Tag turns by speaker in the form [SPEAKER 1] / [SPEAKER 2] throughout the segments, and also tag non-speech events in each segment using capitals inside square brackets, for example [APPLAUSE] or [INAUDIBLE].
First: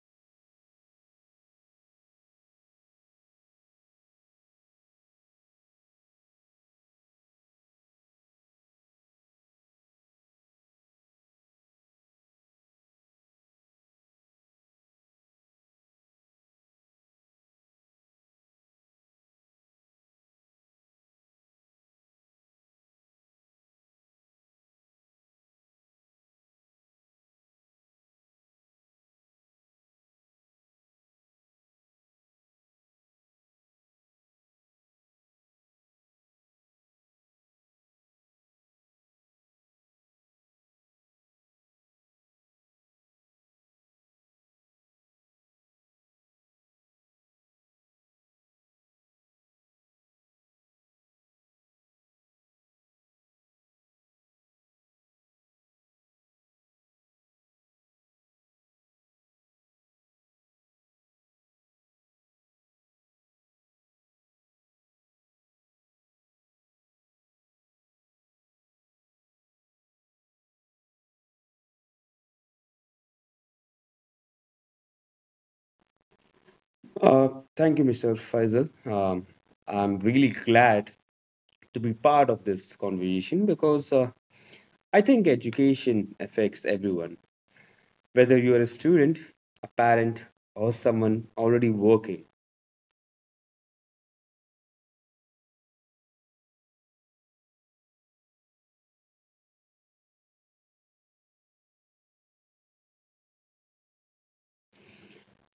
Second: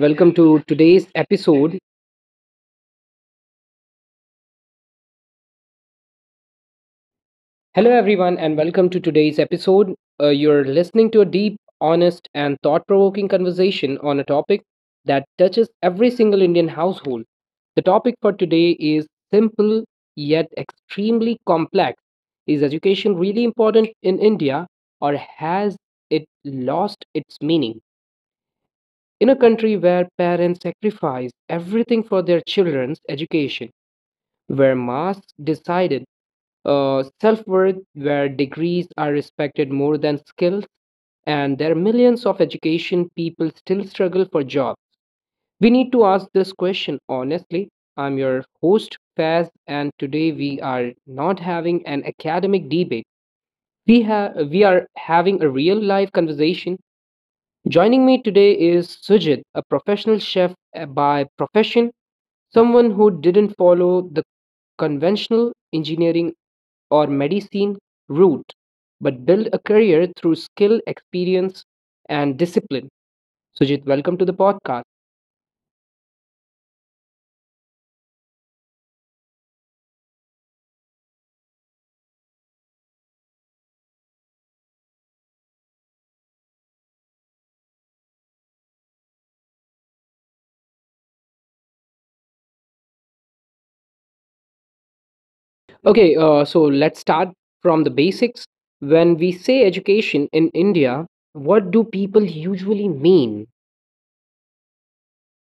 [SPEAKER 1] welcome to today's episode. Hello, everyone, and welcome to today's episode. You're listening to a deep, honest, and thought provoking conversation on a topic that touches every single Indian household. The topic for today is simple yet extremely complex. Is education really important in India, or has it lost its meaning? In a country where parents sacrifice everything for their children's education, where masks decided self worth, where degrees are respected more than skills, and there are millions of education people still struggle for jobs. We need to ask this question honestly. I'm your host Faz, and today we are not having an academic debate. We are having a real life conversation. Joining me today is Sujit, a professional chef by profession, someone who didn't follow the conventional engineering or medicine route, but build a career through skill, experience, and discipline. Sujit, welcome to the podcast.
[SPEAKER 2] Uh, Thank you, Mr. Faisal. I'm really glad to be part of this conversation because I think education affects everyone, whether you're a student, a parent, or someone already working.
[SPEAKER 1] Okay, so let's start from the basics. When we say education in India, what do people usually mean?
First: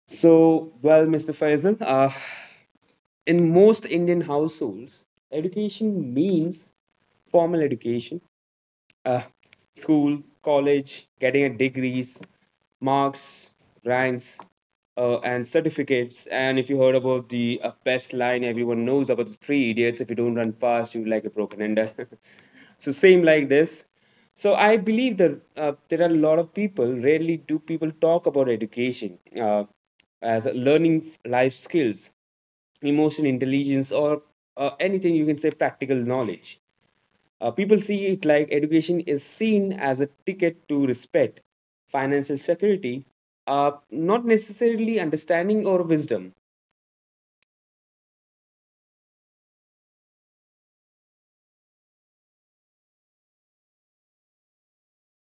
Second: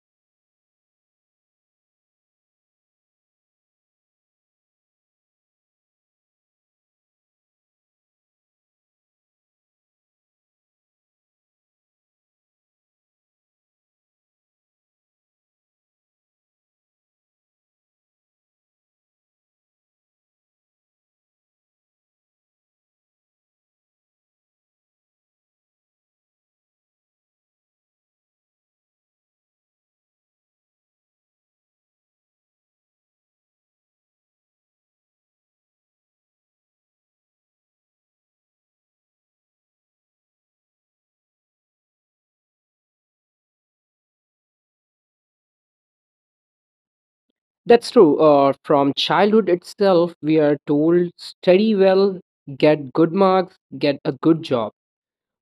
[SPEAKER 2] Mr. Faisal, in most Indian households, education means formal education, uh, school, college, getting a degrees, marks, ranks, and certificates. And if you heard about the best line everyone knows about the three idiots, if you don't run fast, you're like a broken ender. [LAUGHS] So same like this. So I believe that there are a lot of people. Rarely do people talk about education as a learning life skills, emotional intelligence, or anything you can say practical knowledge people see it like education is seen as a ticket to respect, financial security, not necessarily understanding or wisdom.
[SPEAKER 1] That's true. From childhood itself, we are told study well, get good marks, get a good job.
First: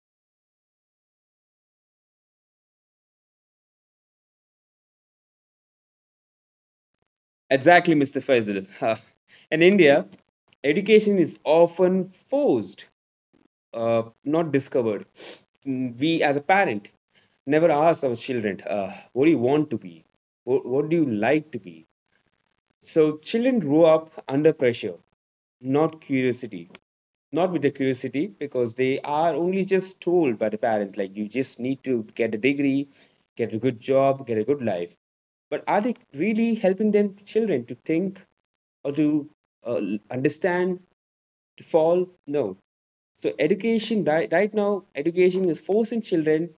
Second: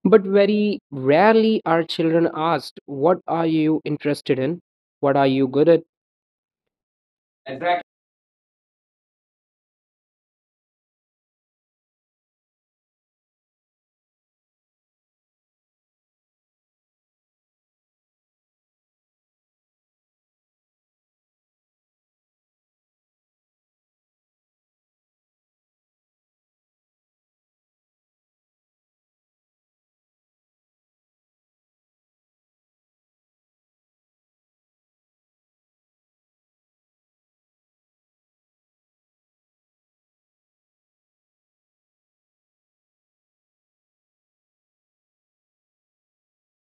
[SPEAKER 1] But very rarely are children asked, what are you interested in? What are you good at?
[SPEAKER 2] Exactly, Mr. Faisal. [LAUGHS] In India, education is often forced, not discovered. We, as a parent, never ask our children, "What do you want to be? What do you like to be?" So children grew up under pressure, not curiosity. Not with the curiosity because they are only just told by the parents, like you just need to get a degree, get a good job, get a good life. But are they really helping them children to think or to uh, understand, to fall? No. So education right now, education is forcing children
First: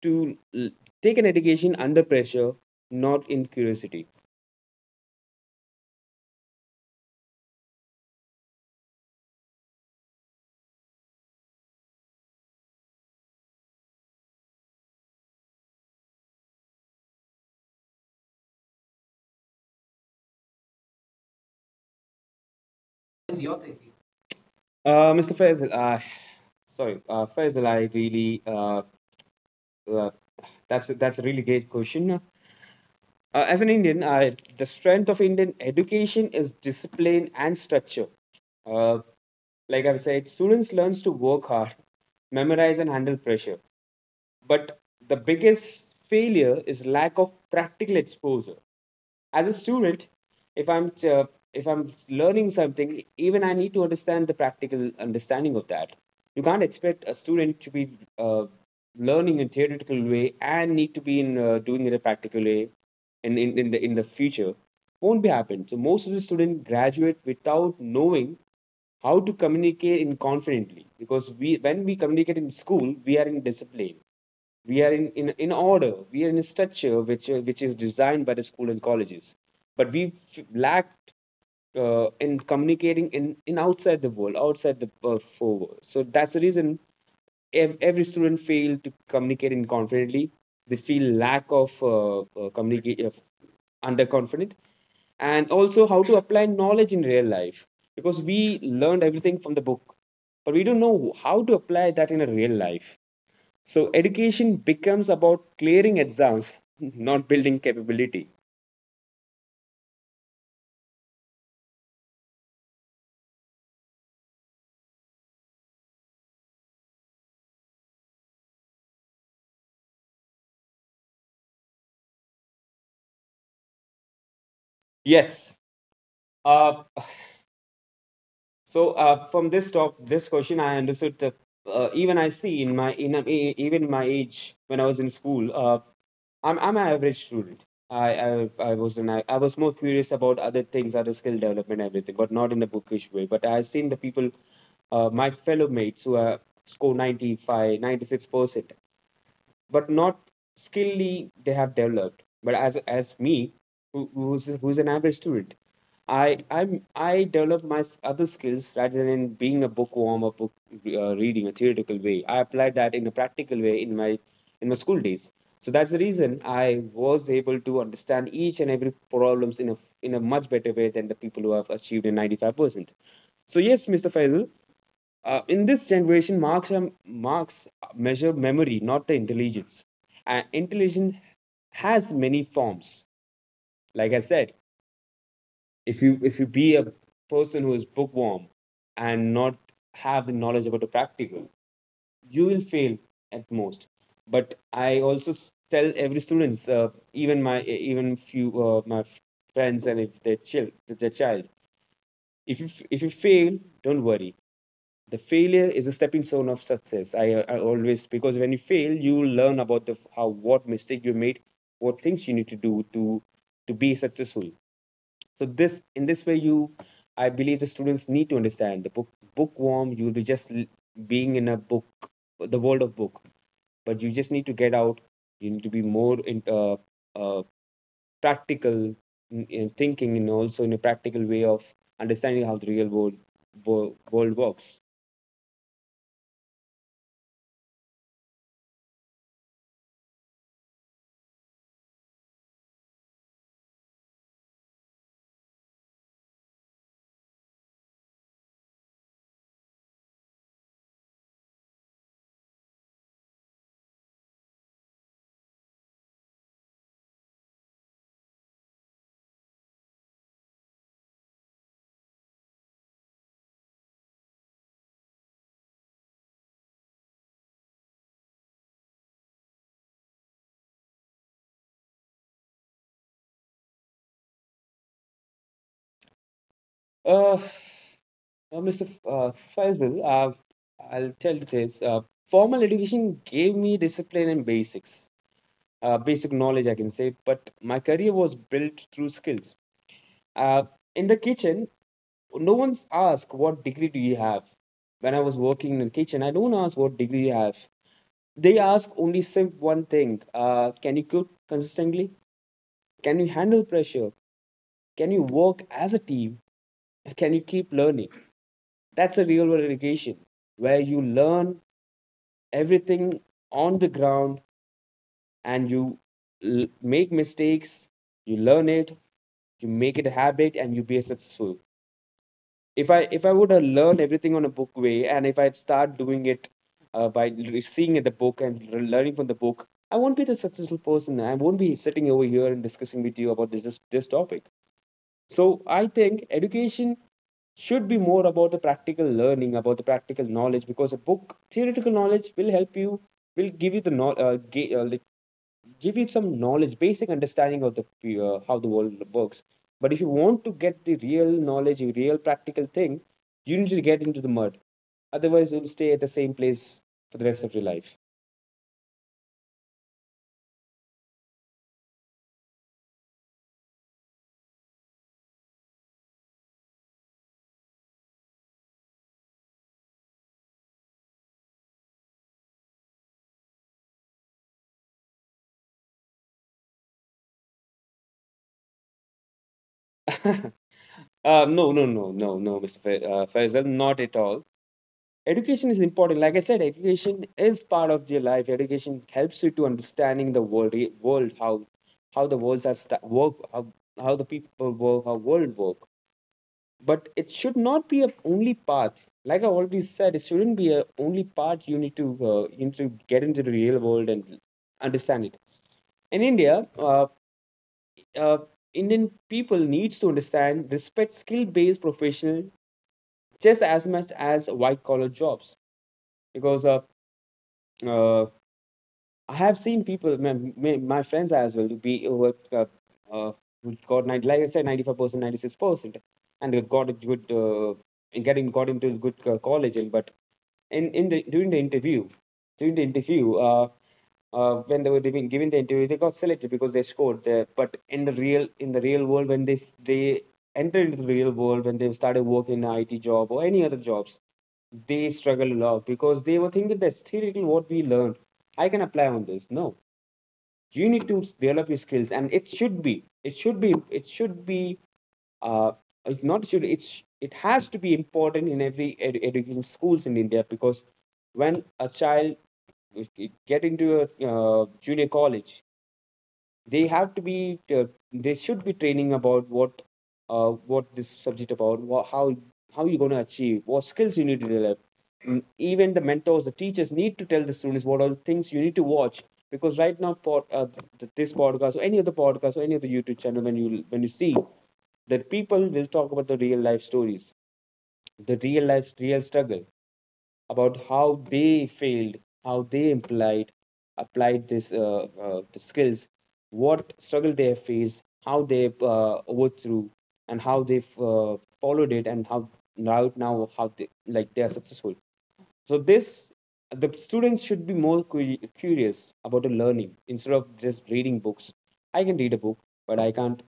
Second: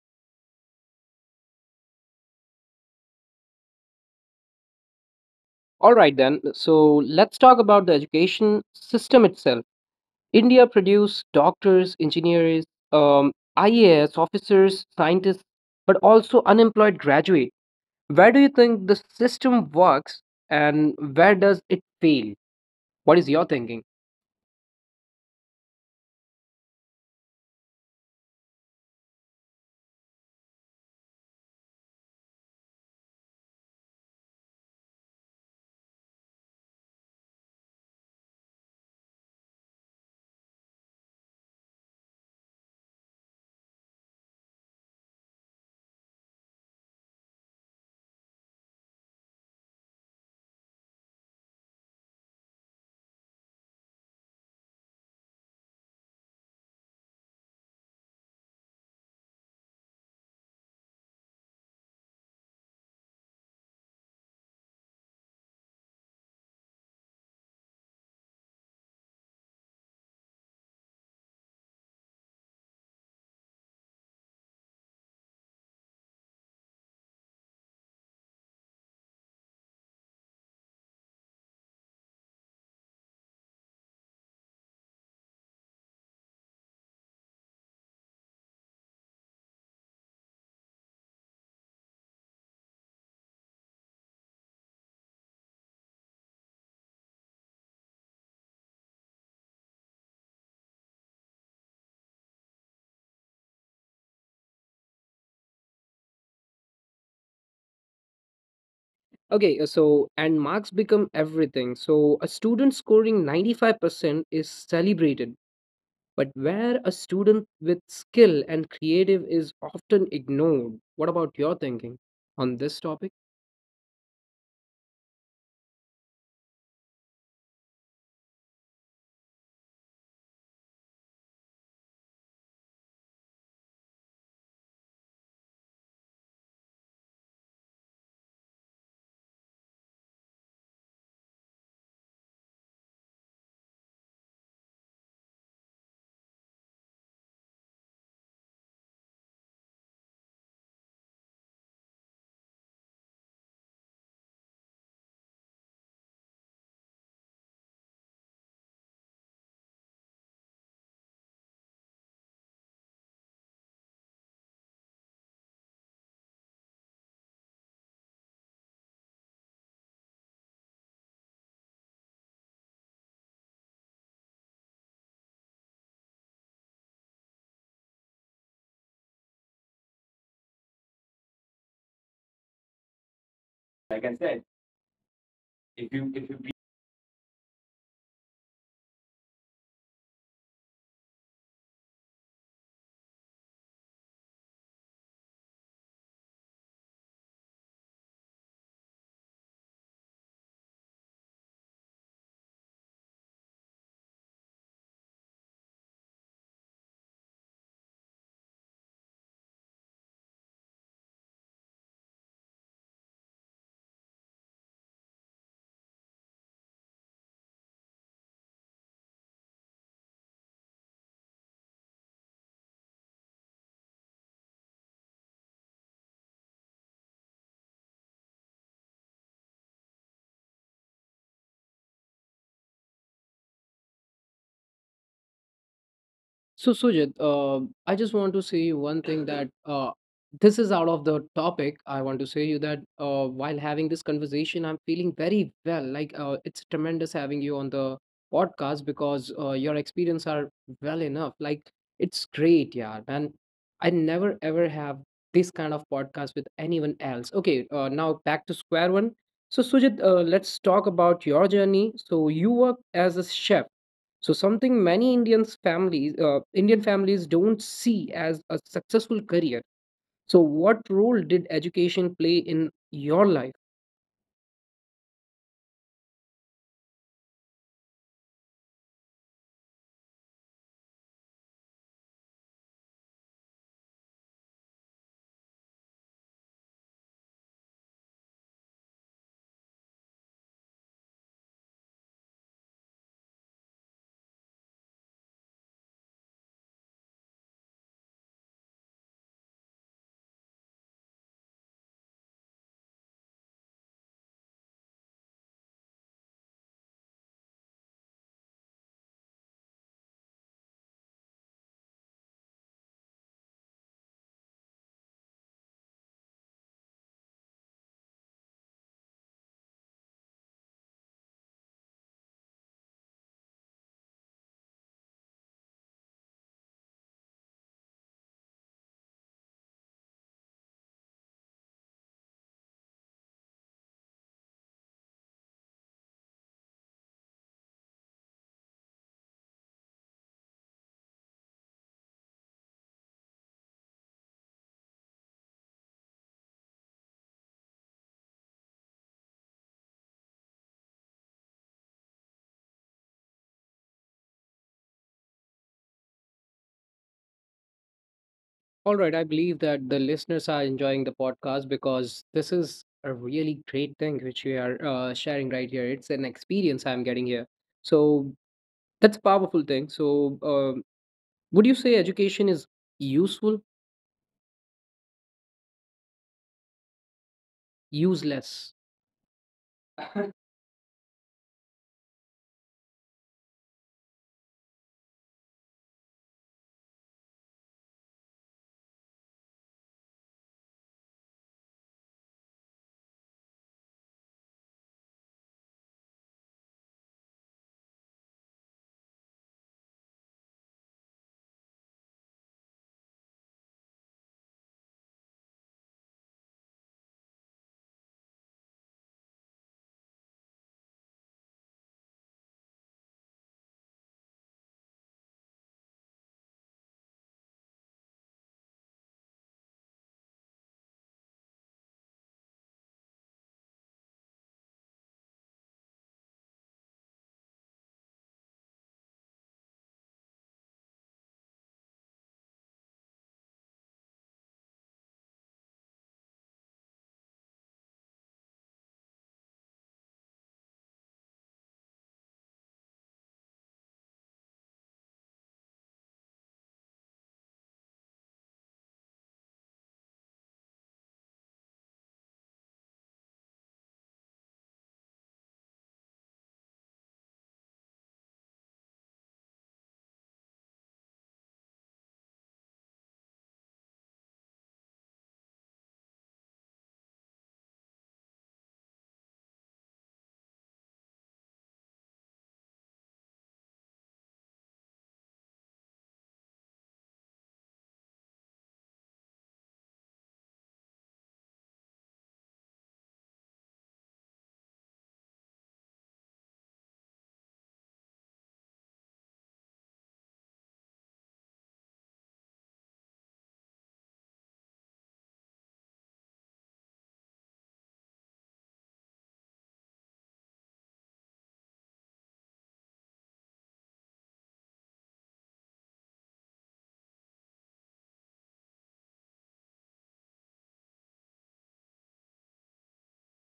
[SPEAKER 2] to l- take an education under pressure, not in curiosity.
[SPEAKER 1] All right, then. So let's talk about the education system itself. India produces doctors, engineers, um, IAS officers, scientists, but also unemployed graduate. Where do you think the system works and where does it fail? What is your thinking?
[SPEAKER 2] Uh, Mr. Faisal, uh, sorry, uh, Faisal, I really, uh, that's a really great question. As an Indian, I the strength of Indian education is discipline and structure. Uh, like I've said, students learns to work hard, memorize and handle pressure. But the biggest failure is lack of practical exposure. As a student, if I'm uh, if I'm learning something, even I need to understand the practical understanding of that. You can't expect a student to be uh, learning in theoretical way and need to be in doing it in a practical way in the future won't be happen. So most of the students graduate without knowing how to communicate in confidently because we when we communicate in school we are in discipline we are in order we are in a structure which is designed by the school and colleges but we lacked in communicating in outside the world outside the four world. So that's the reason every student failed to communicate in confidently they feel lack of communicate of underconfident and also how to apply knowledge in real life because we learned everything from the book but we don't know how to apply that in a real life so education becomes about clearing exams, not building capability.
[SPEAKER 1] Okay, so and marks become everything. So a student scoring 95% is celebrated, but where a student with skill and creative is often ignored. What about your thinking on this topic?
[SPEAKER 2] Yes. Uh, from this talk, this question, I understood that even I see in my even my age when I was in school, I'm an average student. I was more curious about other things, other skill development, everything, but not in a bookish way. But I've seen the people, my fellow mates who score 95, 96%. But not skillly they have developed. But as me, who's an average student, I I develop my other skills rather than being a bookworm or book reading a theoretical way. I applied that in a practical way in my school days. So that's the reason I was able to understand each and every problems in a much better way than the people who have achieved a 95%. So yes, Mr. Faisal, in this generation, marks measure memory, not the intelligence. And intelligence has many forms.
[SPEAKER 1] Like
[SPEAKER 2] Like
[SPEAKER 1] I
[SPEAKER 2] I
[SPEAKER 1] said,
[SPEAKER 2] said, if you
[SPEAKER 1] if
[SPEAKER 2] if
[SPEAKER 1] you
[SPEAKER 2] you be a person who is bookworm and not have the knowledge about the practical, you will fail at most. But I also tell every students, even my even few my friends, and if they chill, their child, if you if you fail, don't worry. The failure is a stepping stone of success. I always because when you fail you learn about the how what mistake you made what things you need to do to be successful so this in this way you I believe the students need to understand the book bookworm you'll be just being in a book the world of book but you just need to get out you need to be more in uh, practical in thinking and also in a practical way of understanding how the real world world works.
[SPEAKER 1] So, Sujit, I just want to say you one thing that this is out of the topic. I want to say you that while having this conversation, I'm feeling very well. Like it's tremendous having you on the podcast because your experience are well enough. Like it's great, yeah. And I never ever have this kind of podcast with anyone else. Okay, now back to square one. So, Sujit, let's talk about your journey. So, you work as a chef so something many Indians families, Indian families don't see as a successful career. So what role did education play in your life?
[SPEAKER 2] uh, Uh, Mr. F- Uh, Faisal, I'll tell you this. Formal education gave me discipline and basics, basic knowledge, I can say, but my career was built through skills. Uh, in the kitchen, no one's asked, "What degree do you have?" When I was working in the kitchen, I don't ask what degree you have. They ask only simple one thing. Can you cook consistently? Can you handle pressure? Can you work as a team? Can you keep learning? That's a real world education where you learn everything on the ground and make mistakes, you learn it, you make it a habit and you be successful. If I would have learned everything on a book way and if I start doing it by seeing the book and learning from the book, I won't be the successful person. I won't be sitting over here and discussing with you about this topic. So I think education should be more about the practical learning, about the practical knowledge, because a book, theoretical knowledge will help you, will give you the give you some knowledge, basic understanding of the how the world works. But if you want to get the real knowledge, the real practical thing, you need to get into the mud. Otherwise, you'll stay at the same place for the rest of your life.
[SPEAKER 1] All right, I believe that the listeners are enjoying the podcast because this is a really great thing which we are sharing right here. It's an experience I'm getting here. So that's a powerful thing. So, would you say education is useful, useless? [LAUGHS]
[SPEAKER 2] [LAUGHS] uh, no, no, no, no, no, Faisal, not at all. Education is important. Like I said, education is part of your life. Education helps you to understanding the world world how the worlds are sta work how the people work how world work but it should not be a only path like I already said it shouldn't be a only part you need to get into the real world and understand it in India uh, uh, Indian people needs to understand respect skill based professional just as much as white collar jobs because uh, I have seen people, my friends as well, be uh, who got 90, like I said, 95%, 96%, and they got a good, getting got into a good college. And but in the during the interview, during the interview, uh, when they were giving the interview, they got selected because they scored there. But in the real world, when they entered into the real world, when they started working in IT job or any other jobs, they struggle a lot because they were thinking that's theoretically what we learned. I can apply on this. No, you need to develop your skills, and it should be, uh, it's not should it's it has to be important in every education schools in India because when a child get into a junior college, they have to be they should be training about what this subject about what, how you're going to achieve what skills you need to develop. Even the mentors the teachers need to tell the students what are the things you need to watch because right now this podcast or any other podcast or any other YouTube channel when you see that people will talk about the real life stories the real life real struggle about how they failed, how they implied, applied this the skills, what struggle they have faced, how they overthrew, and how they followed it, and how now how they like they are successful. So this the students should be more curious about the learning instead of just reading books. I can read a book, but I can't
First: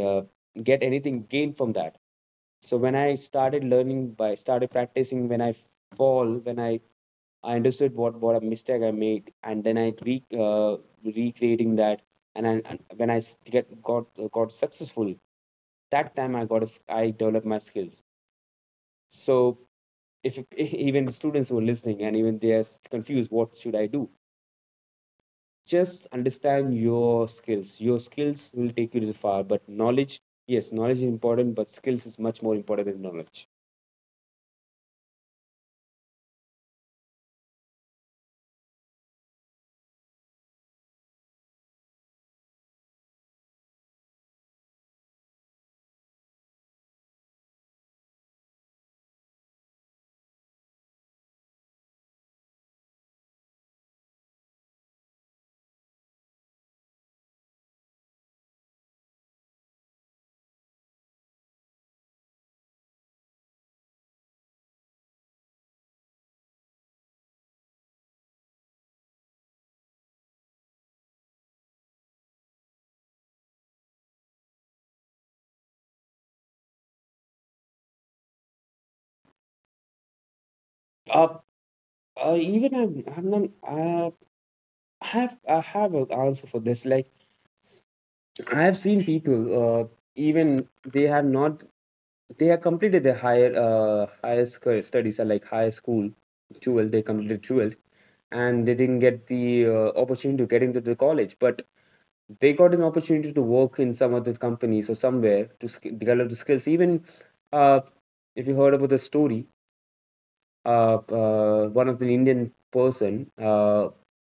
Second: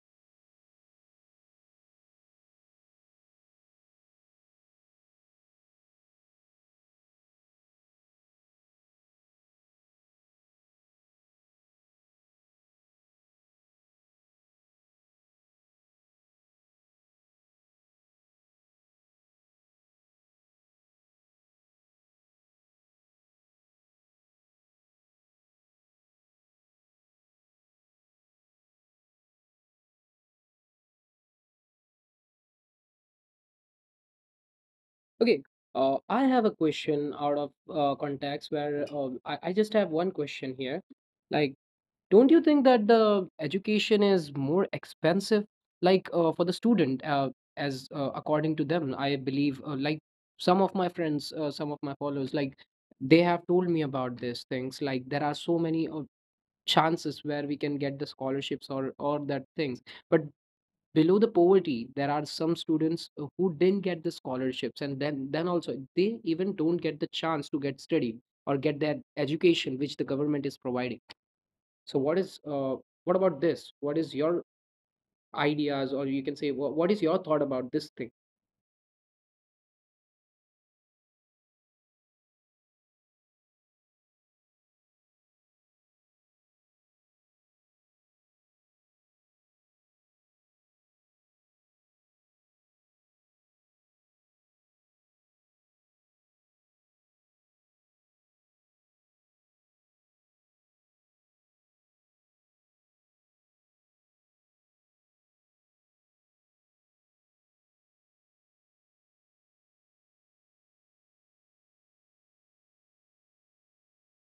[SPEAKER 2] uh, get anything gained from that. So when I started learning by started practicing, when I fall, when I understood what a mistake I made, and then I re recreating that, and when I s- get got successful, that time I got a s I developed my skills. So if [LAUGHS] even students who are listening and even they're confused, what should I do? Just understand your skills. Your skills will take you to the far, but knowledge, yes, knowledge is important, but skills is much more important than knowledge.
[SPEAKER 1] Okay, I have a question out of context where I just have one question here. Like, don't you think that the education is more expensive, like for the student, as according to them? I believe, like some of my friends, some of my followers, like they have told me about these things. Like, there are so many chances where we can get the scholarships or that things, but below the poverty there are some students who didn't get the scholarships and then also they even don't get the chance to get study or get that education which the government is providing. So what is your ideas, or you can say what is your thought about this thing?
[SPEAKER 2] Uh, even I'm not, I have an answer for this. Like I have seen people, even they have not, they have completed their higher studies, are like higher school, 12th, they completed 12th, and they didn't get the opportunity to get into the college. But they got an opportunity to work in some other companies or somewhere to develop the skills. Even uh, if you heard about the story, one of the Indian person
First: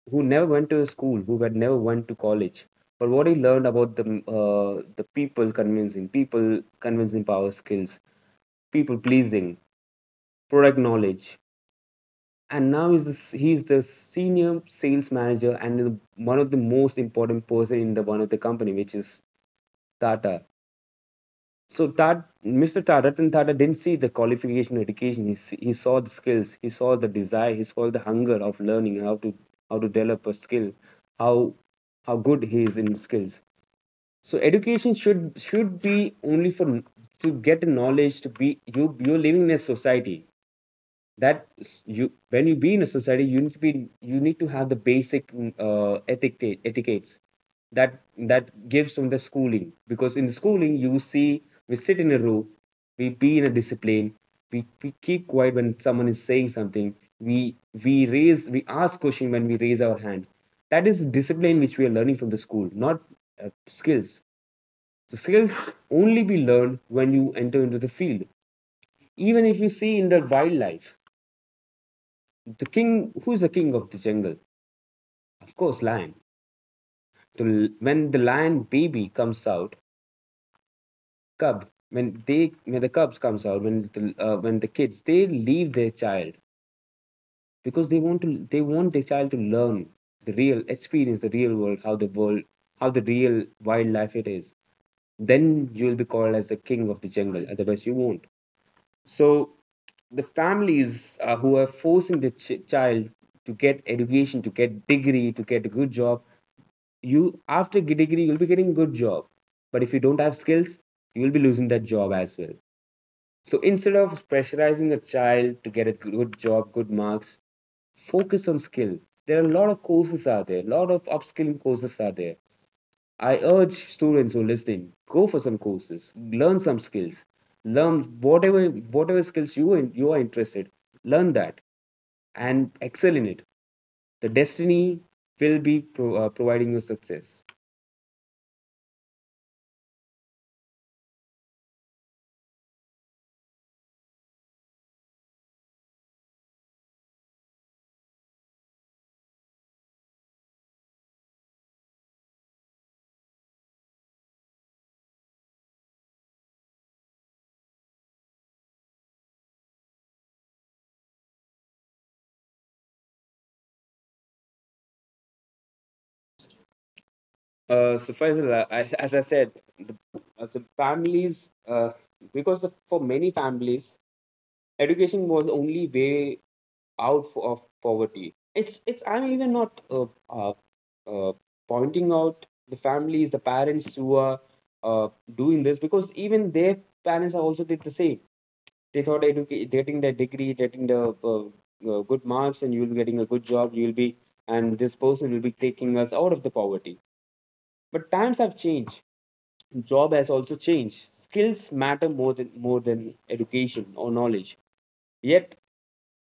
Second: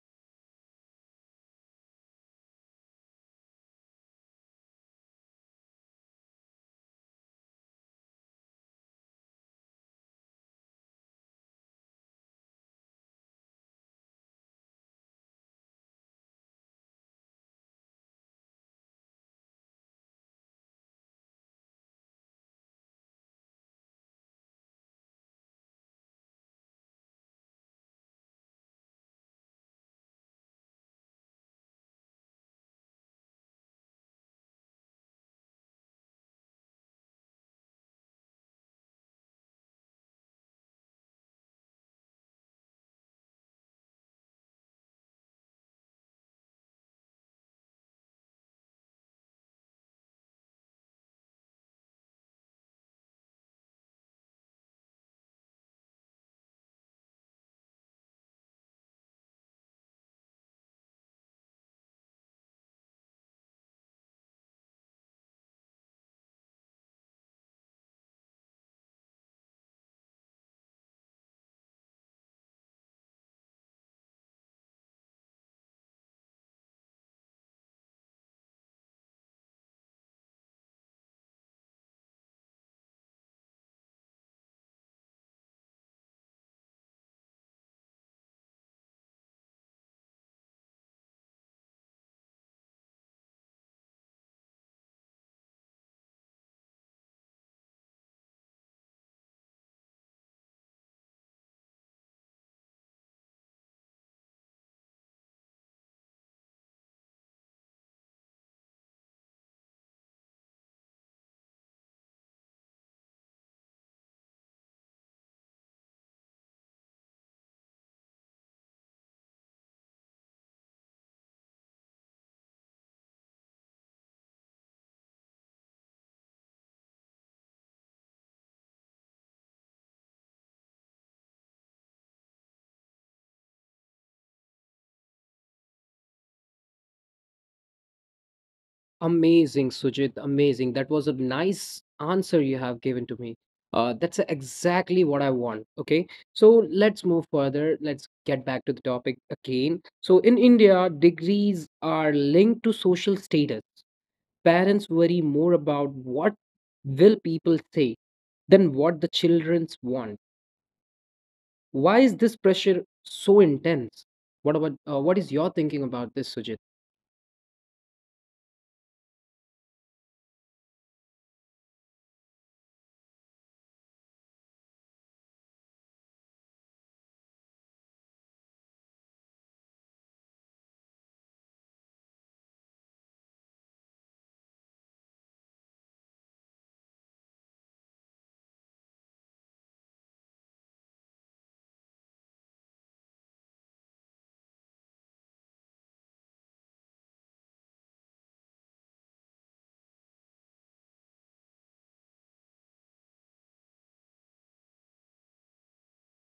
[SPEAKER 2] who never went to school, who had never went to college, but what he learned about the people convincing power skills, people pleasing, product knowledge, and now he's he's the senior sales manager and the one of the most important person in the one of the company, which is Tata. So that Mr. Tata, Ratan Tata, didn't see the qualification education. He, he saw the skills. He saw the desire. He saw the hunger of learning how to develop a skill, how how good he is in skills. So education should be only for to get knowledge, to be, you you're living in a society that, you when you be in a society you need to be, you need to have the basic etiquettes, that gives from the schooling, because in the schooling you see we sit in a row, we be in a discipline, we keep quiet when someone is saying something, we we raise, we ask question when we raise our hand. That is discipline which we are learning from the school, not skills. The skills only be learned when you enter into the field. Even if you see in the wildlife, the king, who's the king of the jungle? Of course, lion. The, when the lion baby comes out, cub. When they, when the cubs comes out, when the kids, they leave their child because they want to, they want their child to learn the real experience, the real world, how the real wildlife it is. Then you'll be called as the king of the jungle. Otherwise, you won't. So the families who are forcing the child to get education, to get degree, to get a good job, you after get degree you'll be getting good job, but if you don't have skills you'll be losing that job as well. So instead of pressurizing a child to get a good job, good marks, focus on skill. There are a lot of courses out there, a lot of upskilling courses are there. I urge students who are listening, go for some courses, learn some skills, learn whatever, whatever skills you are interested, learn that and excel in it. The destiny will be providing you success.
[SPEAKER 1] Amazing, Sujit. Amazing. That was a nice answer you have given to me. That's exactly what I want. Okay. So let's move further. Let's get back to the topic again. So in India, degrees are linked to social status. Parents worry more about what will people say than what the children's want. Why is this pressure so intense? What about what is your thinking about this, Sujit?
[SPEAKER 2] So Faisal, I, as I said, the, the families, because of, for many families, education was the only way out of poverty. It's, it's. I'm even not uh, pointing out the families, the parents who are uh, doing this, because even their parents are also did the same. They thought getting the degree, getting the good marks, and you'll be getting a good job. You'll be, and this person will be taking us out of the poverty. But times have changed, job has also changed. Skills matter more than education or knowledge. Yet,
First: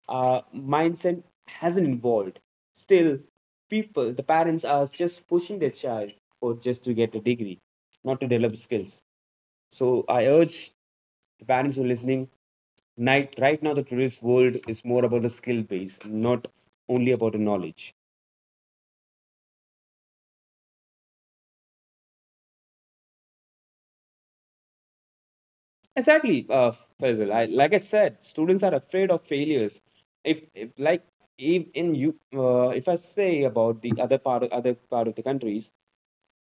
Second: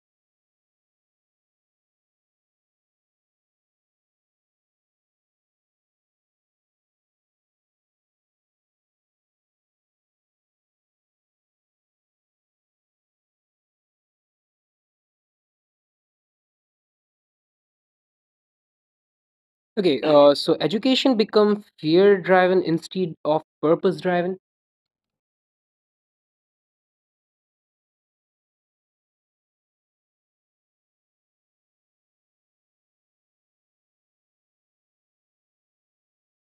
[SPEAKER 2] mindset hasn't evolved. Still, people, the parents are just pushing their child for just to get a degree, not to develop skills. So I urge the parents who are listening. Night, right now, the today's world is more about the skill base, not only about the knowledge.
[SPEAKER 1] Okay, so education become fear driven instead of purpose driven.
[SPEAKER 2] Exactly, Faisal. I, like I said, students are afraid of failures. If like if in you, if I say about the other part of the countries,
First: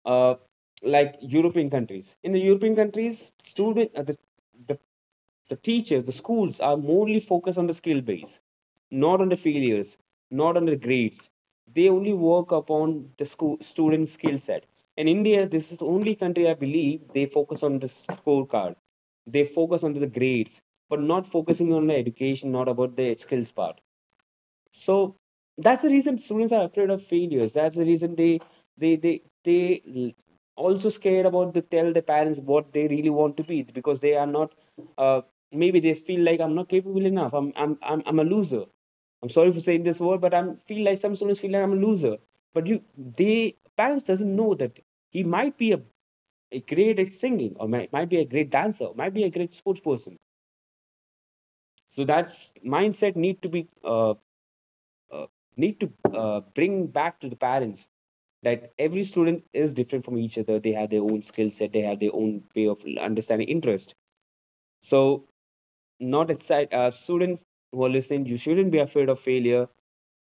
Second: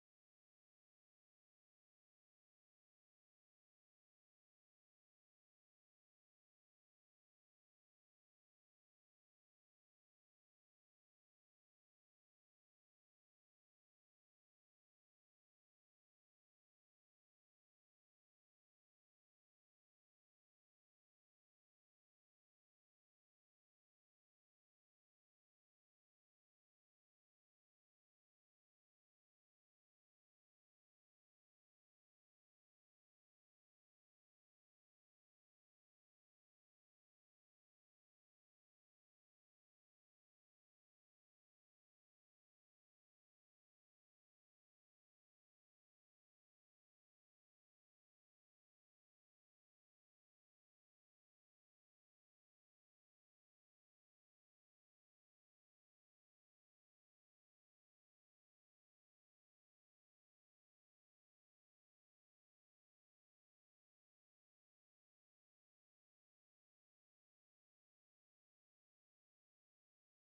[SPEAKER 2] uh, like European countries. In the European countries, student the the teachers, the schools are mainly focused on the skill base, not on the failures, not on the grades. They only work upon the school student skill set. In India, this is the only country I believe they focus on the scorecard. They focus on the grades, but not focusing on the education, not about the skills part. So that's the reason students are afraid of failures. That's the reason they they they they l- also scared about to tell their parents what they really want to be, because they are not uh, maybe they feel like I'm not capable enough. I'm a loser. I'm sorry for saying this word, but I am feel like some students feel like I'm a loser. But you, they parents doesn't know that he might be a great at singing, or might be a great dancer, might be a great sports person. So that's mindset need to be uh, need to bring back to the parents that every student is different from each other, they have their own skill set, they have their own way of understanding, interest. So not excited students who are listening, you shouldn't be afraid of failure,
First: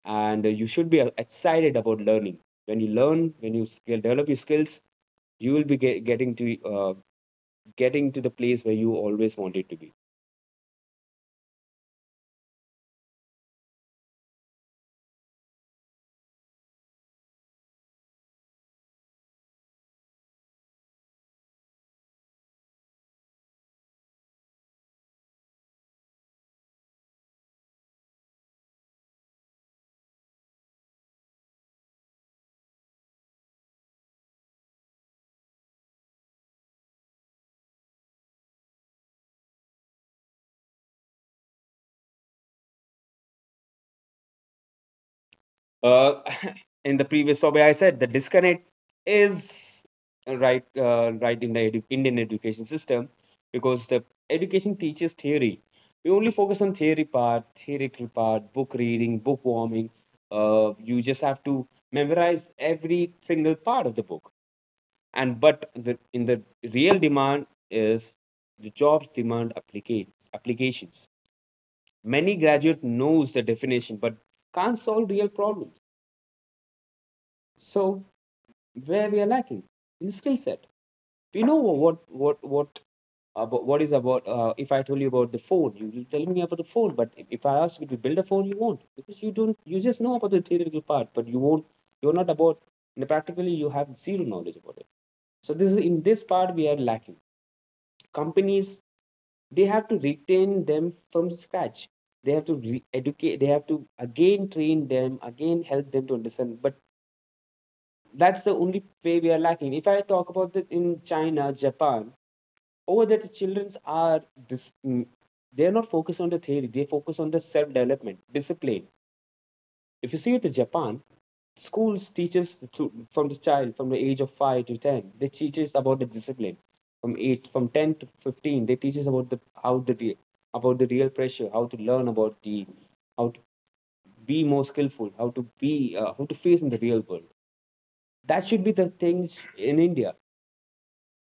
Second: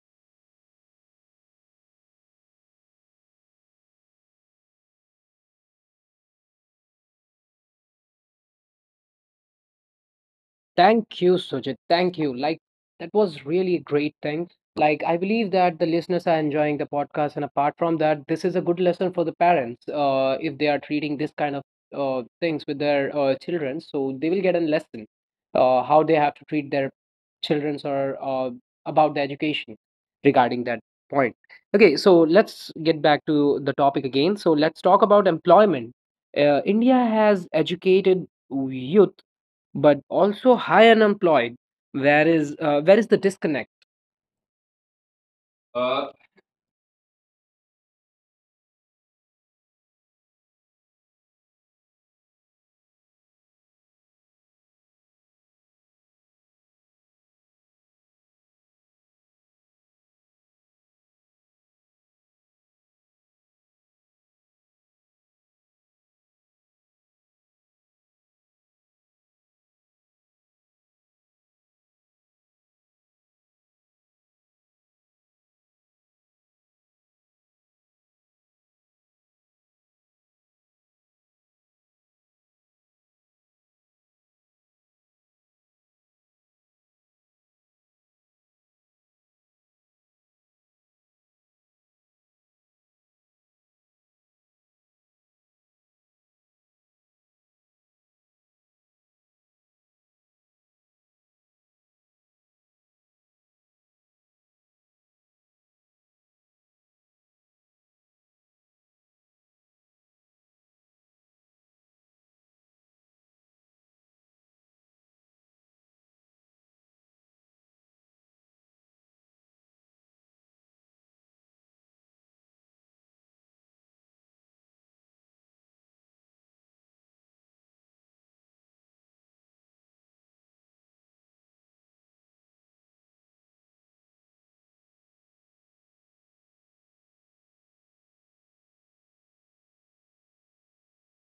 [SPEAKER 2] and you should be excited about learning. When you learn, when you skill, develop your skills, you will be getting to getting to the place where you always wanted to be.
[SPEAKER 1] Thank you, Sujit. Thank you. Like, that was really a great thing. Like, I believe that the listeners are enjoying the podcast. And apart from that, this is a good lesson for the parents if they are treating this kind of things with their children. So they will get a lesson how they have to treat their children or about the education regarding that point. Okay, so let's get back to the topic again. So let's talk about employment. India has educated youth but also high unemployed. Where is the disconnect?
[SPEAKER 2] uh,
[SPEAKER 1] Uh,
[SPEAKER 2] [LAUGHS] in the previous topic I said the disconnect is right in the Indian education system, because the education teaches theory. We only focus on theory part, theoretical part, book reading, book warming. You just have to memorize every single part of the book. And but the, in the real demand is the jobs demand applications, applications. Many graduate knows the definition, but can't solve real problems. So where we are lacking in the skill set. We know what about, what is about. If I told you about the phone, you will tell me about the phone. But if I ask you to build a phone, you won't, because you don't. You just know about the theoretical part, but you won't. You're not about. And practically, you have zero knowledge about it. So this is in this part we are lacking. Companies, they have to retain them from scratch. They have to educate. They have to again train them, again help them to understand. But that's the only way we are lacking. If I talk about that in China, Japan, over there the childrens are dis- mm, they are not focused on the theory. They focus on the self development, discipline. If you see it in Japan, schools teaches the from the child from the age of 5 to 10. They teaches about the discipline. From age from 10 to 15, they teaches about the about the real pressure, how to learn about the how to be more skillful, how to be how to face in the real world. That should be the things in India.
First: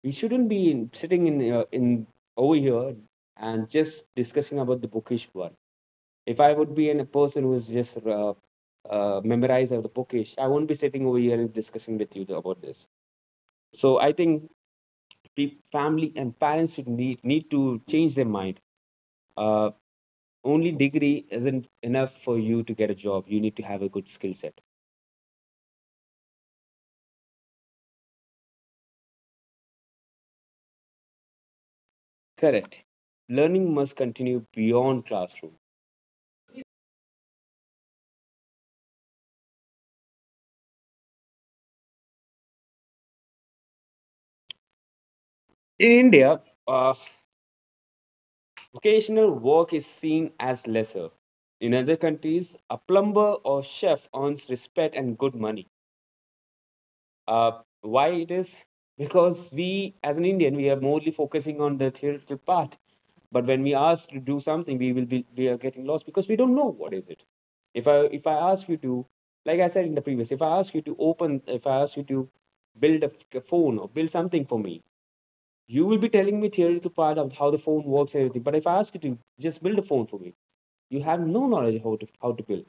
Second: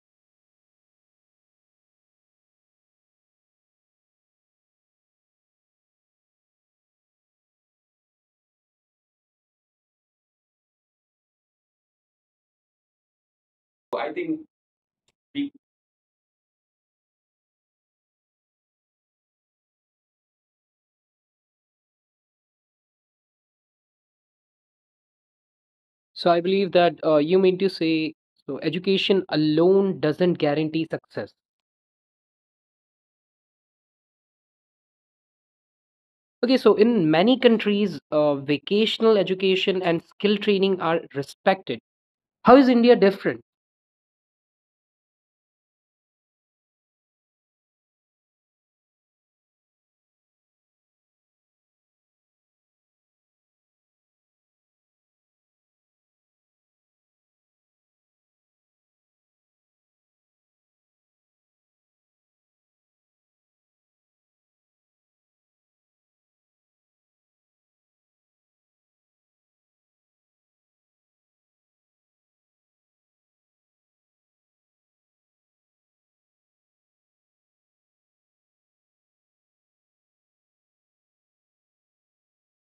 [SPEAKER 2] We shouldn't be in, sitting in over here and just discussing about the bookish one. If I would be in a person who's just memorized of the bookish, I won't be sitting over here and discussing with you about this. So I think family and parents should need to change their mind. Uh, only degree isn't enough for you to get a job. You need to have a good skill set.
[SPEAKER 1] so I believe that you mean to say so education alone doesn't guarantee success.
[SPEAKER 2] Correct. Learning must continue beyond classroom.
[SPEAKER 1] Okay, so in many countries, vocational education and skill training are respected. How is India different?
[SPEAKER 2] In India, uh, vocational work is seen as lesser. In other countries, a plumber or chef earns respect and good money. Uh, why it is? Because we, as an Indian, we are mostly focusing on the theoretical part. But when we ask to do something, we will be we are getting lost because we don't know what is it. If I ask you to, like I said in the previous, if I ask you to open, if I ask you to build a phone or build something for me, you will be telling me theoretical part of how the phone works and everything. But if I ask you to just build a phone for me, you have no knowledge how to build.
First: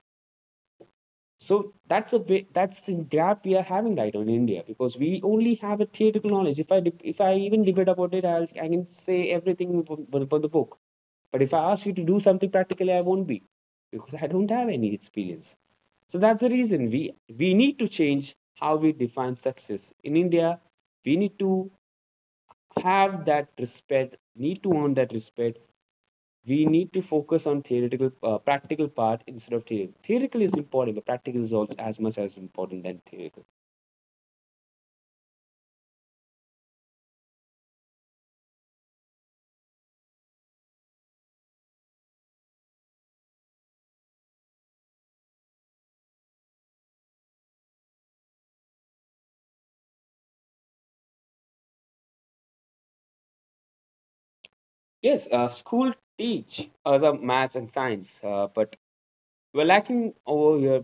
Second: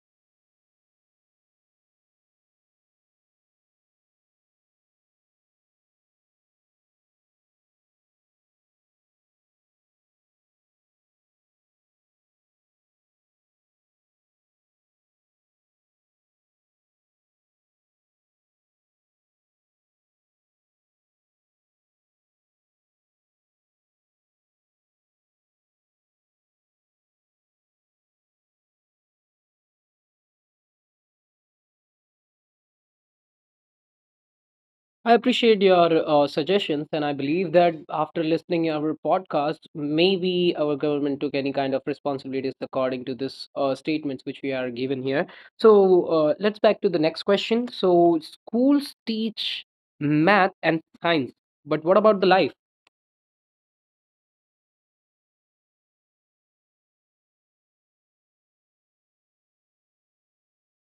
[SPEAKER 2] So that's a bit, that's the gap we are having right now in India, because we only have a theoretical knowledge. If I even debate about it, I'll, I can say everything from the book. But if I ask you to do something practically, I won't be, because I don't have any experience. So that's the reason we need to change how we define success in India. We need to have that respect, need to earn that respect, we need to focus on theoretical practical part instead of theory Theoretical is important, but practical is also as much as important than theoretical.
[SPEAKER 1] I appreciate your suggestions, and I believe that after listening our podcast, maybe our government took any kind of responsibilities according to this statements which we are given here. So let's back to the next question. So schools teach math and science, but what about the life?
[SPEAKER 2] Yes, school teach us maths and science, but we're lacking over here.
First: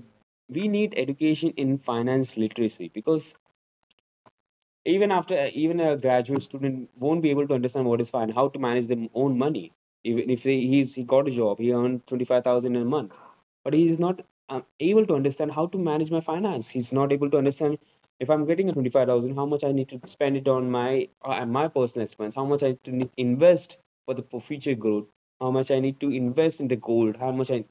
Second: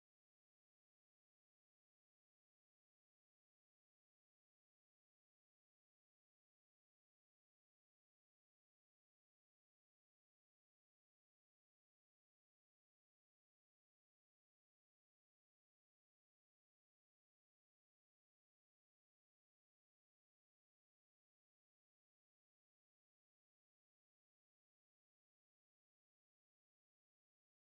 [SPEAKER 2] We need education in finance literacy, because even a graduate student won't be able to understand what is fine, how to manage their own money. Even if they, he's he got a job, he earned 25,000 a month, but he is not able to understand how to manage my finance. He's not able to understand, if I'm getting a 25,000, how much I need to spend it on my personal expense, how much I need to invest for future growth, how much I need to invest in the gold, how much I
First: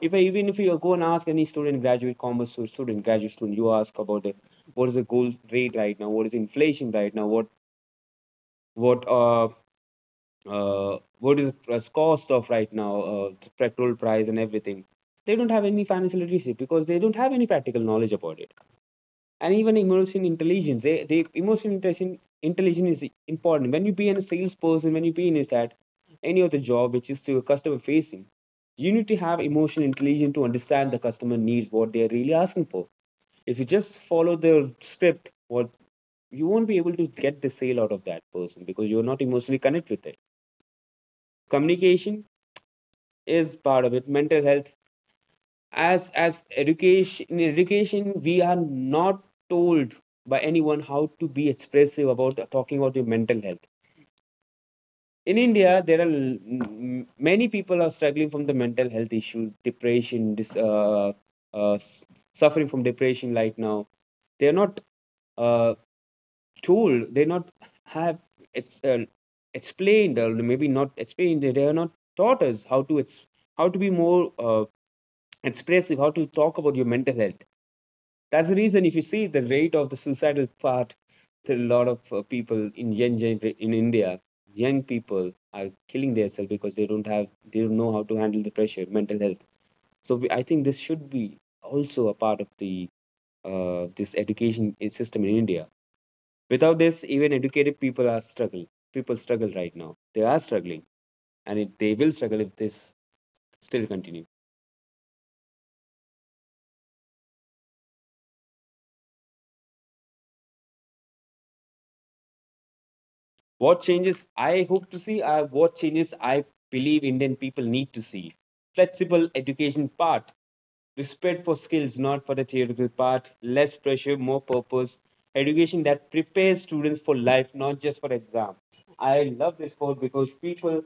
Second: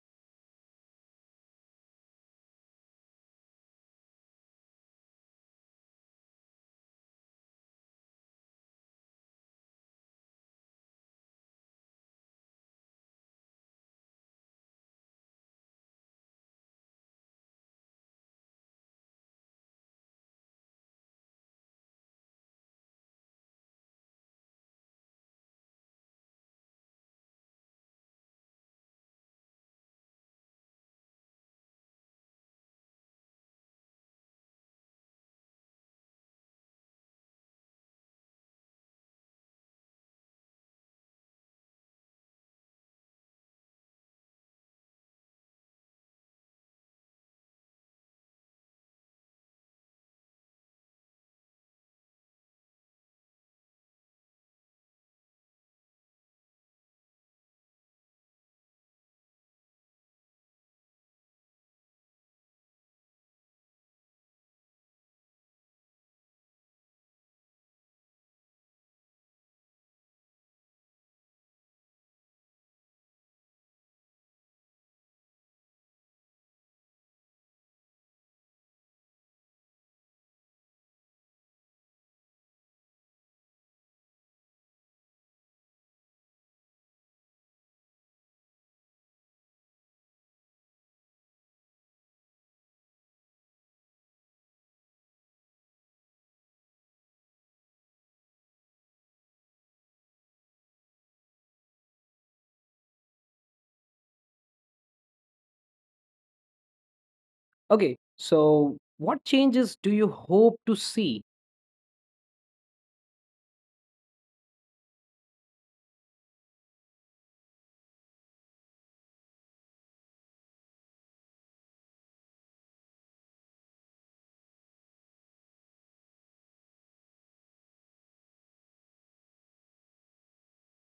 [SPEAKER 2] if I, even if you go and ask any student, graduate commerce student, graduate student, you ask about the what is the gold rate right now, what is inflation right now, what uh, what is the cost of right now, the petrol price and everything. They don't have any financial literacy because they don't have any practical knowledge about it. And even emotional intelligence, they emotional intelligence is important when you be in a salesperson, when you be in that any of the job which is to customer facing. You need to have emotional intelligence to understand the customer needs, what they are really asking for. If you just follow the script, what you won't be able to get the sale out of that person, because you're not emotionally connected with it. Communication is part of it. Mental health, as education in education we are not told by anyone how to be expressive about talking about your mental health. In India there are many people are struggling from the mental health issue, depression, uh, suffering from depression right now. They're not, uh, told, they not have, it's explained or maybe not explained, they are not taught us how to how to be more expressive, how to talk about your mental health. That's the reason if you see the rate of the suicidal part, there are a lot of people in in India, young people are killing themselves because they don't know how to handle the pressure, mental health. So I think this should be also a part of the this education system in India. Without this, even educated people are struggling. People struggle right now. They are struggling, and they will struggle if this still continue.
[SPEAKER 1] Okay, so what changes do you hope to see?
[SPEAKER 2] What changes I hope to see are what changes I believe Indian people need to see. Flexible education part, respect for skills, not for the theoretical part. Less pressure, more purpose. Education that prepares students for life, not just for exams. I love this quote because people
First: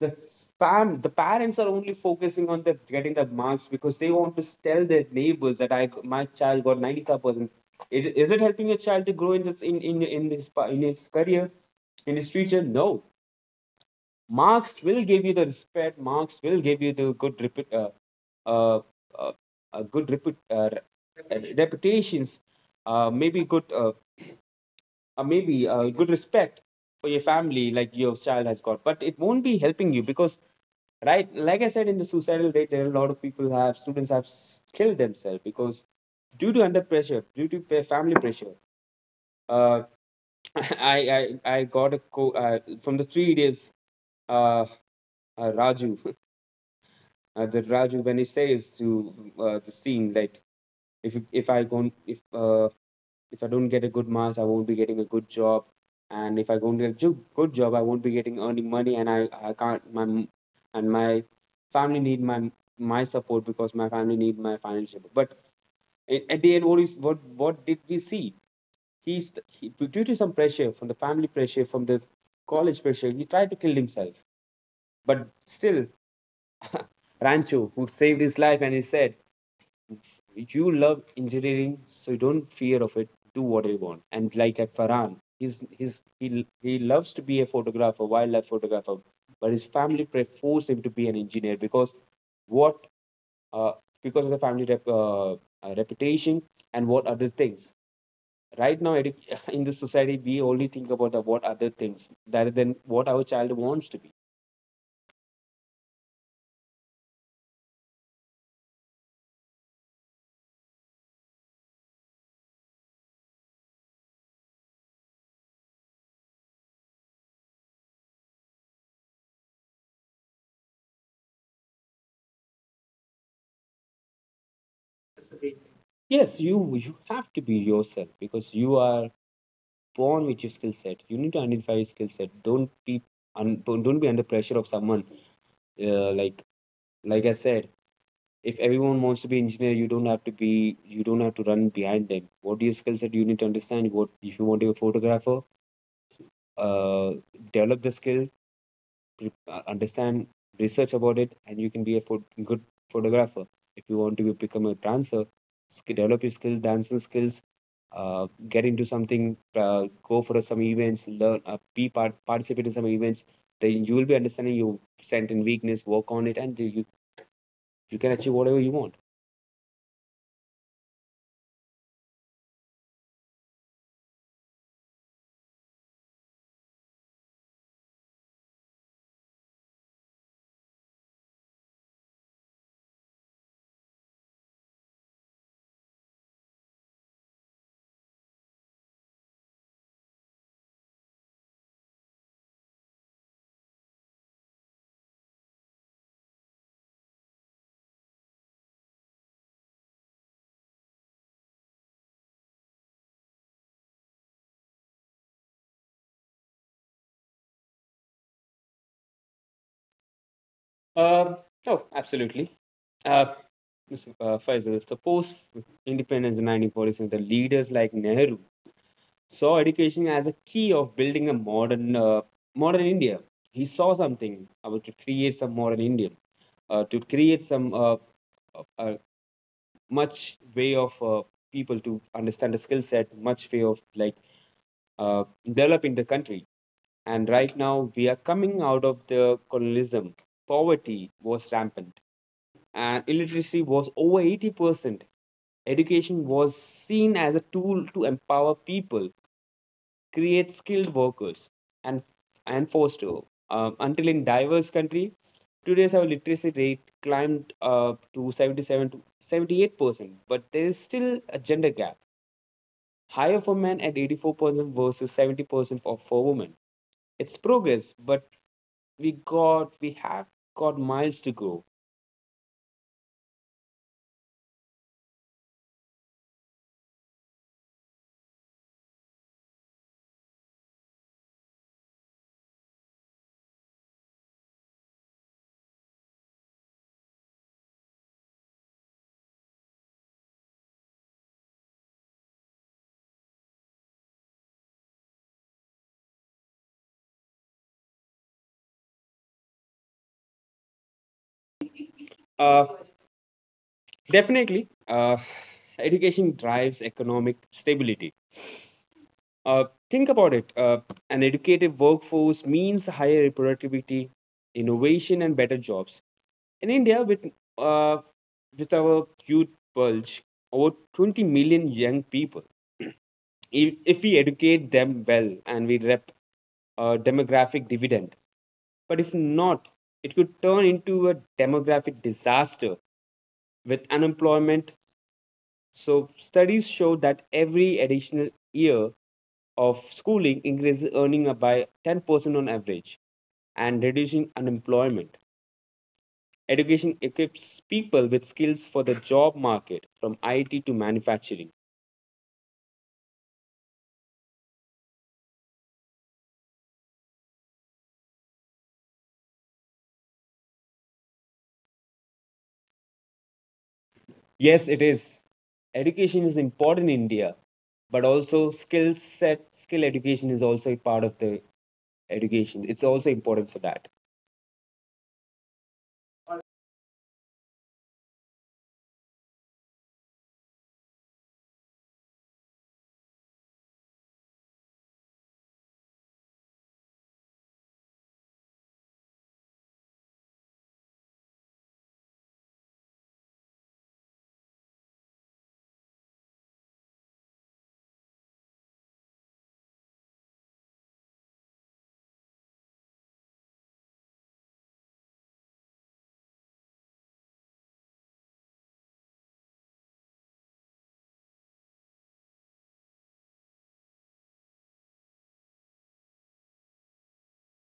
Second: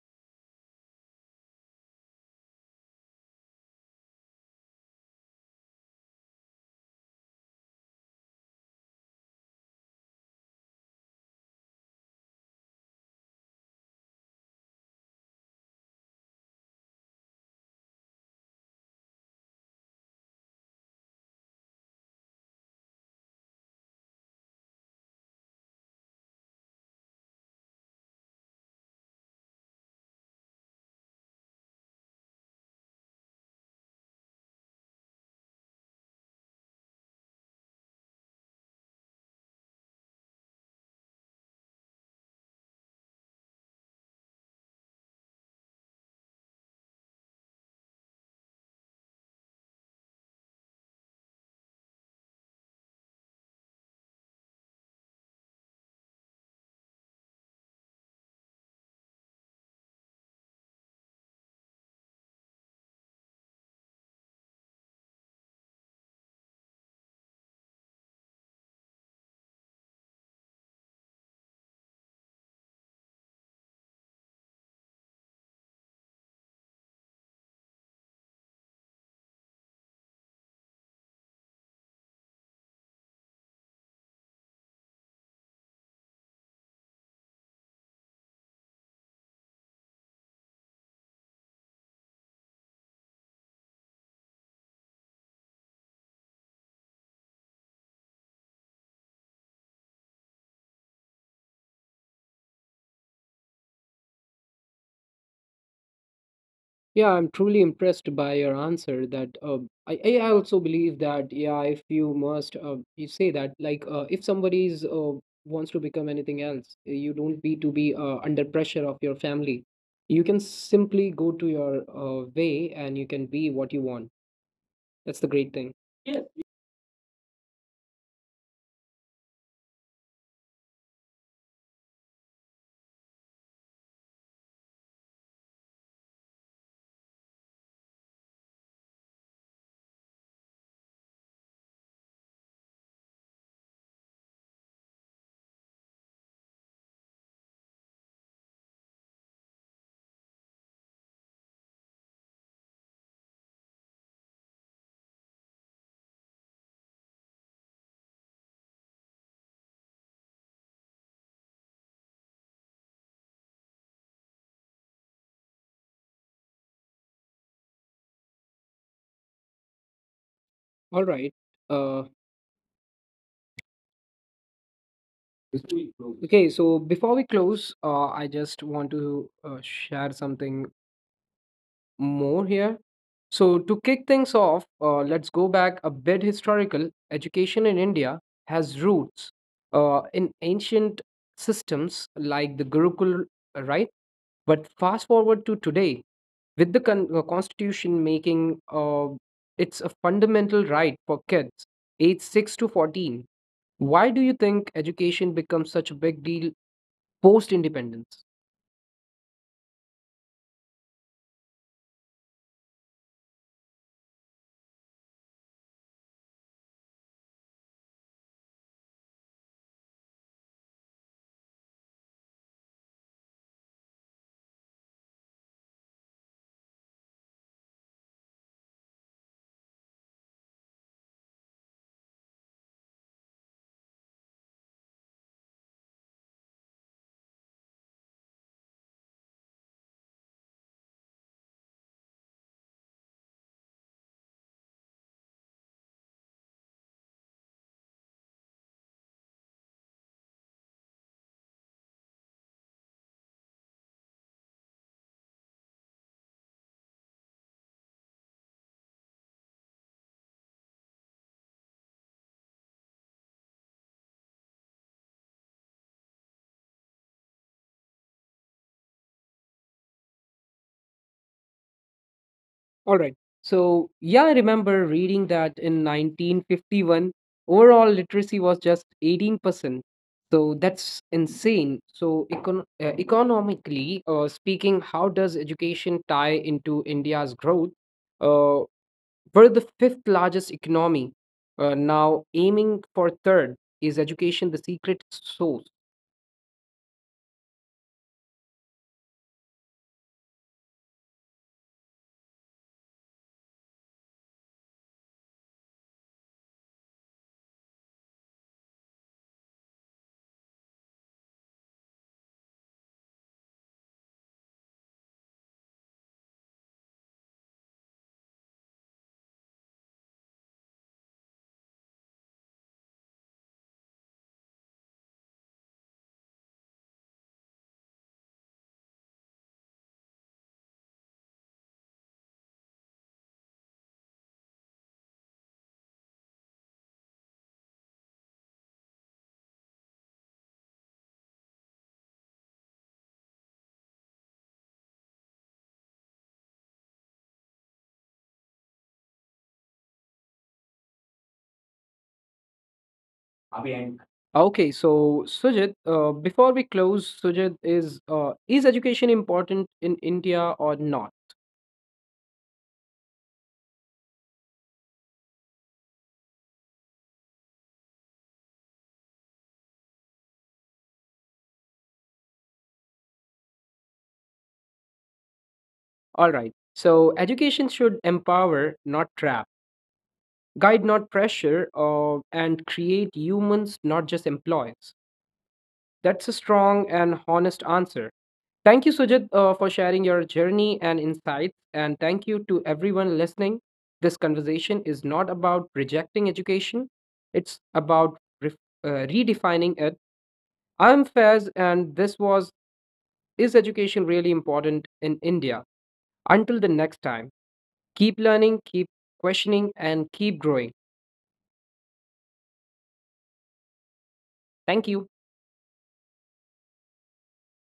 [SPEAKER 2] the spam the parents are only focusing on the getting the marks because they want to tell their neighbors that I my child got 95%. Is it helping your child to grow in this in his career, in his future? No. Marks will give you the respect. Marks will give you the uh, uh, good repu re- reputations. Maybe good respect for your family, like your child has got, but it won't be helping you. Because right, like I said, in the suicidal rate, there are a lot of people have students have killed themselves because due to under pressure, due to family pressure. uh, [LAUGHS] I got a from the 3 days uh, Raju, [LAUGHS] the Raju, when he says to the scene, like, if you- if I go if if I don't get a good marks, I won't be getting a good job, and if I don't get a good job, I won't be getting earning money, and I can't my and my family need my support, because my family need my financial support. But at the end, what is what did we see? He's he, Due to some pressure from the family pressure, from the college pressure, he tried to kill himself. But still, [LAUGHS] Rancho, who saved his life, and he said, you love engineering, so you don't fear of it. Do what you want. And like at Farhan, he loves to be a photographer, wildlife photographer, but his family forced him to be an engineer, because what, uh because of the family reputation and what other things. Right now, [LAUGHS] in the society, we only think about the what other things rather than what our child wants to be.
[SPEAKER 1] Yeah, I'm truly impressed by your answer. That I also believe that yeah, if you must, you say that like if somebody is wants to become anything else, you don't need to be under pressure of your family. You can simply go to your way, and you can be what you want. That's the great thing. Yeah.
[SPEAKER 2] Yes, you have to be yourself, because you are born with your skill set. You need to identify your skill set. Don't be don't be under pressure of someone. Uh, like like I said, if everyone wants to be engineer, you don't have to run behind them. What your skill set? You need to understand what, if you want to be a photographer, Uh, develop the skill, understand, research about it, and you can be a good photographer. If you want to become a dancer, develop your skill, dancing skills, get into something, go for some events, learn, be part, participate in some events, then you will be understanding your strength and weakness, work on it, and you can achieve whatever you want.
[SPEAKER 1] All right. Uh, Okay, so before we close, I just want to share something more here. So, to kick things off, let's go back a bit historical. Education in India has roots in ancient systems like the Gurukul, right? But fast forward to today, with the constitution making it's a fundamental right for kids aged 6 to 14. Why do you think education becomes such a big deal post independence?
[SPEAKER 2] Uh, oh, absolutely. Uh, Mr. Faisal, suppose independence in 1947, the leaders like Nehru saw education as a key of building a modern India. He saw something about to create some modern India, to create some uh, much way of people to understand the skill set, much way of like uh, developing the country. And right now, we are coming out of the colonialism. Poverty was rampant, and illiteracy was over 80%. Education was seen as a tool to empower people, create skilled workers, and and foster hope. Until in diverse country, today's our literacy rate climbed to 77 to 78%, but there is still a gender gap, higher for men at 84% versus 70% for women. It's progress, but we have got miles to go.
[SPEAKER 1] All right. So, yeah, I remember reading that in 1951, overall literacy was just 18%. So, that's insane. So, economically speaking, how does education tie into India's growth? Uh, we're the fifth largest economy, now aiming for third. Is education the secret sauce?
[SPEAKER 2] Uh, Definitely, education drives economic stability. Uh, think about it. An educated workforce means higher productivity, innovation, and better jobs. In India, uh, with our youth bulge, over 20 million young people. If we educate them well, and we rep, demographic dividend. But if not, it could turn into a demographic disaster with unemployment. So, studies show that every additional year of schooling increases earning by 10% on average, and reducing unemployment. Education equips people with skills for the job market, from IT to manufacturing.
[SPEAKER 1] अभी and Okay, so Sujit, before we close, Sujit uh, is education important in India or not?
[SPEAKER 2] Yes, it is. Education is important in India, but also skill set, skill education is also a part of the education. It's also important for that.
[SPEAKER 1] All right. So education should empower, not trap, guide, not pressure, uh, and create humans, not just employees. That's a strong and honest answer. Thank you, Sujit, for sharing your journey and insights, and thank you to everyone listening. This conversation is not about rejecting education; it's about ref- redefining it. I'm Faiz, and this was Is Education Really Important in India? Until the next time, keep learning, keep questioning, and keep growing. Thank you.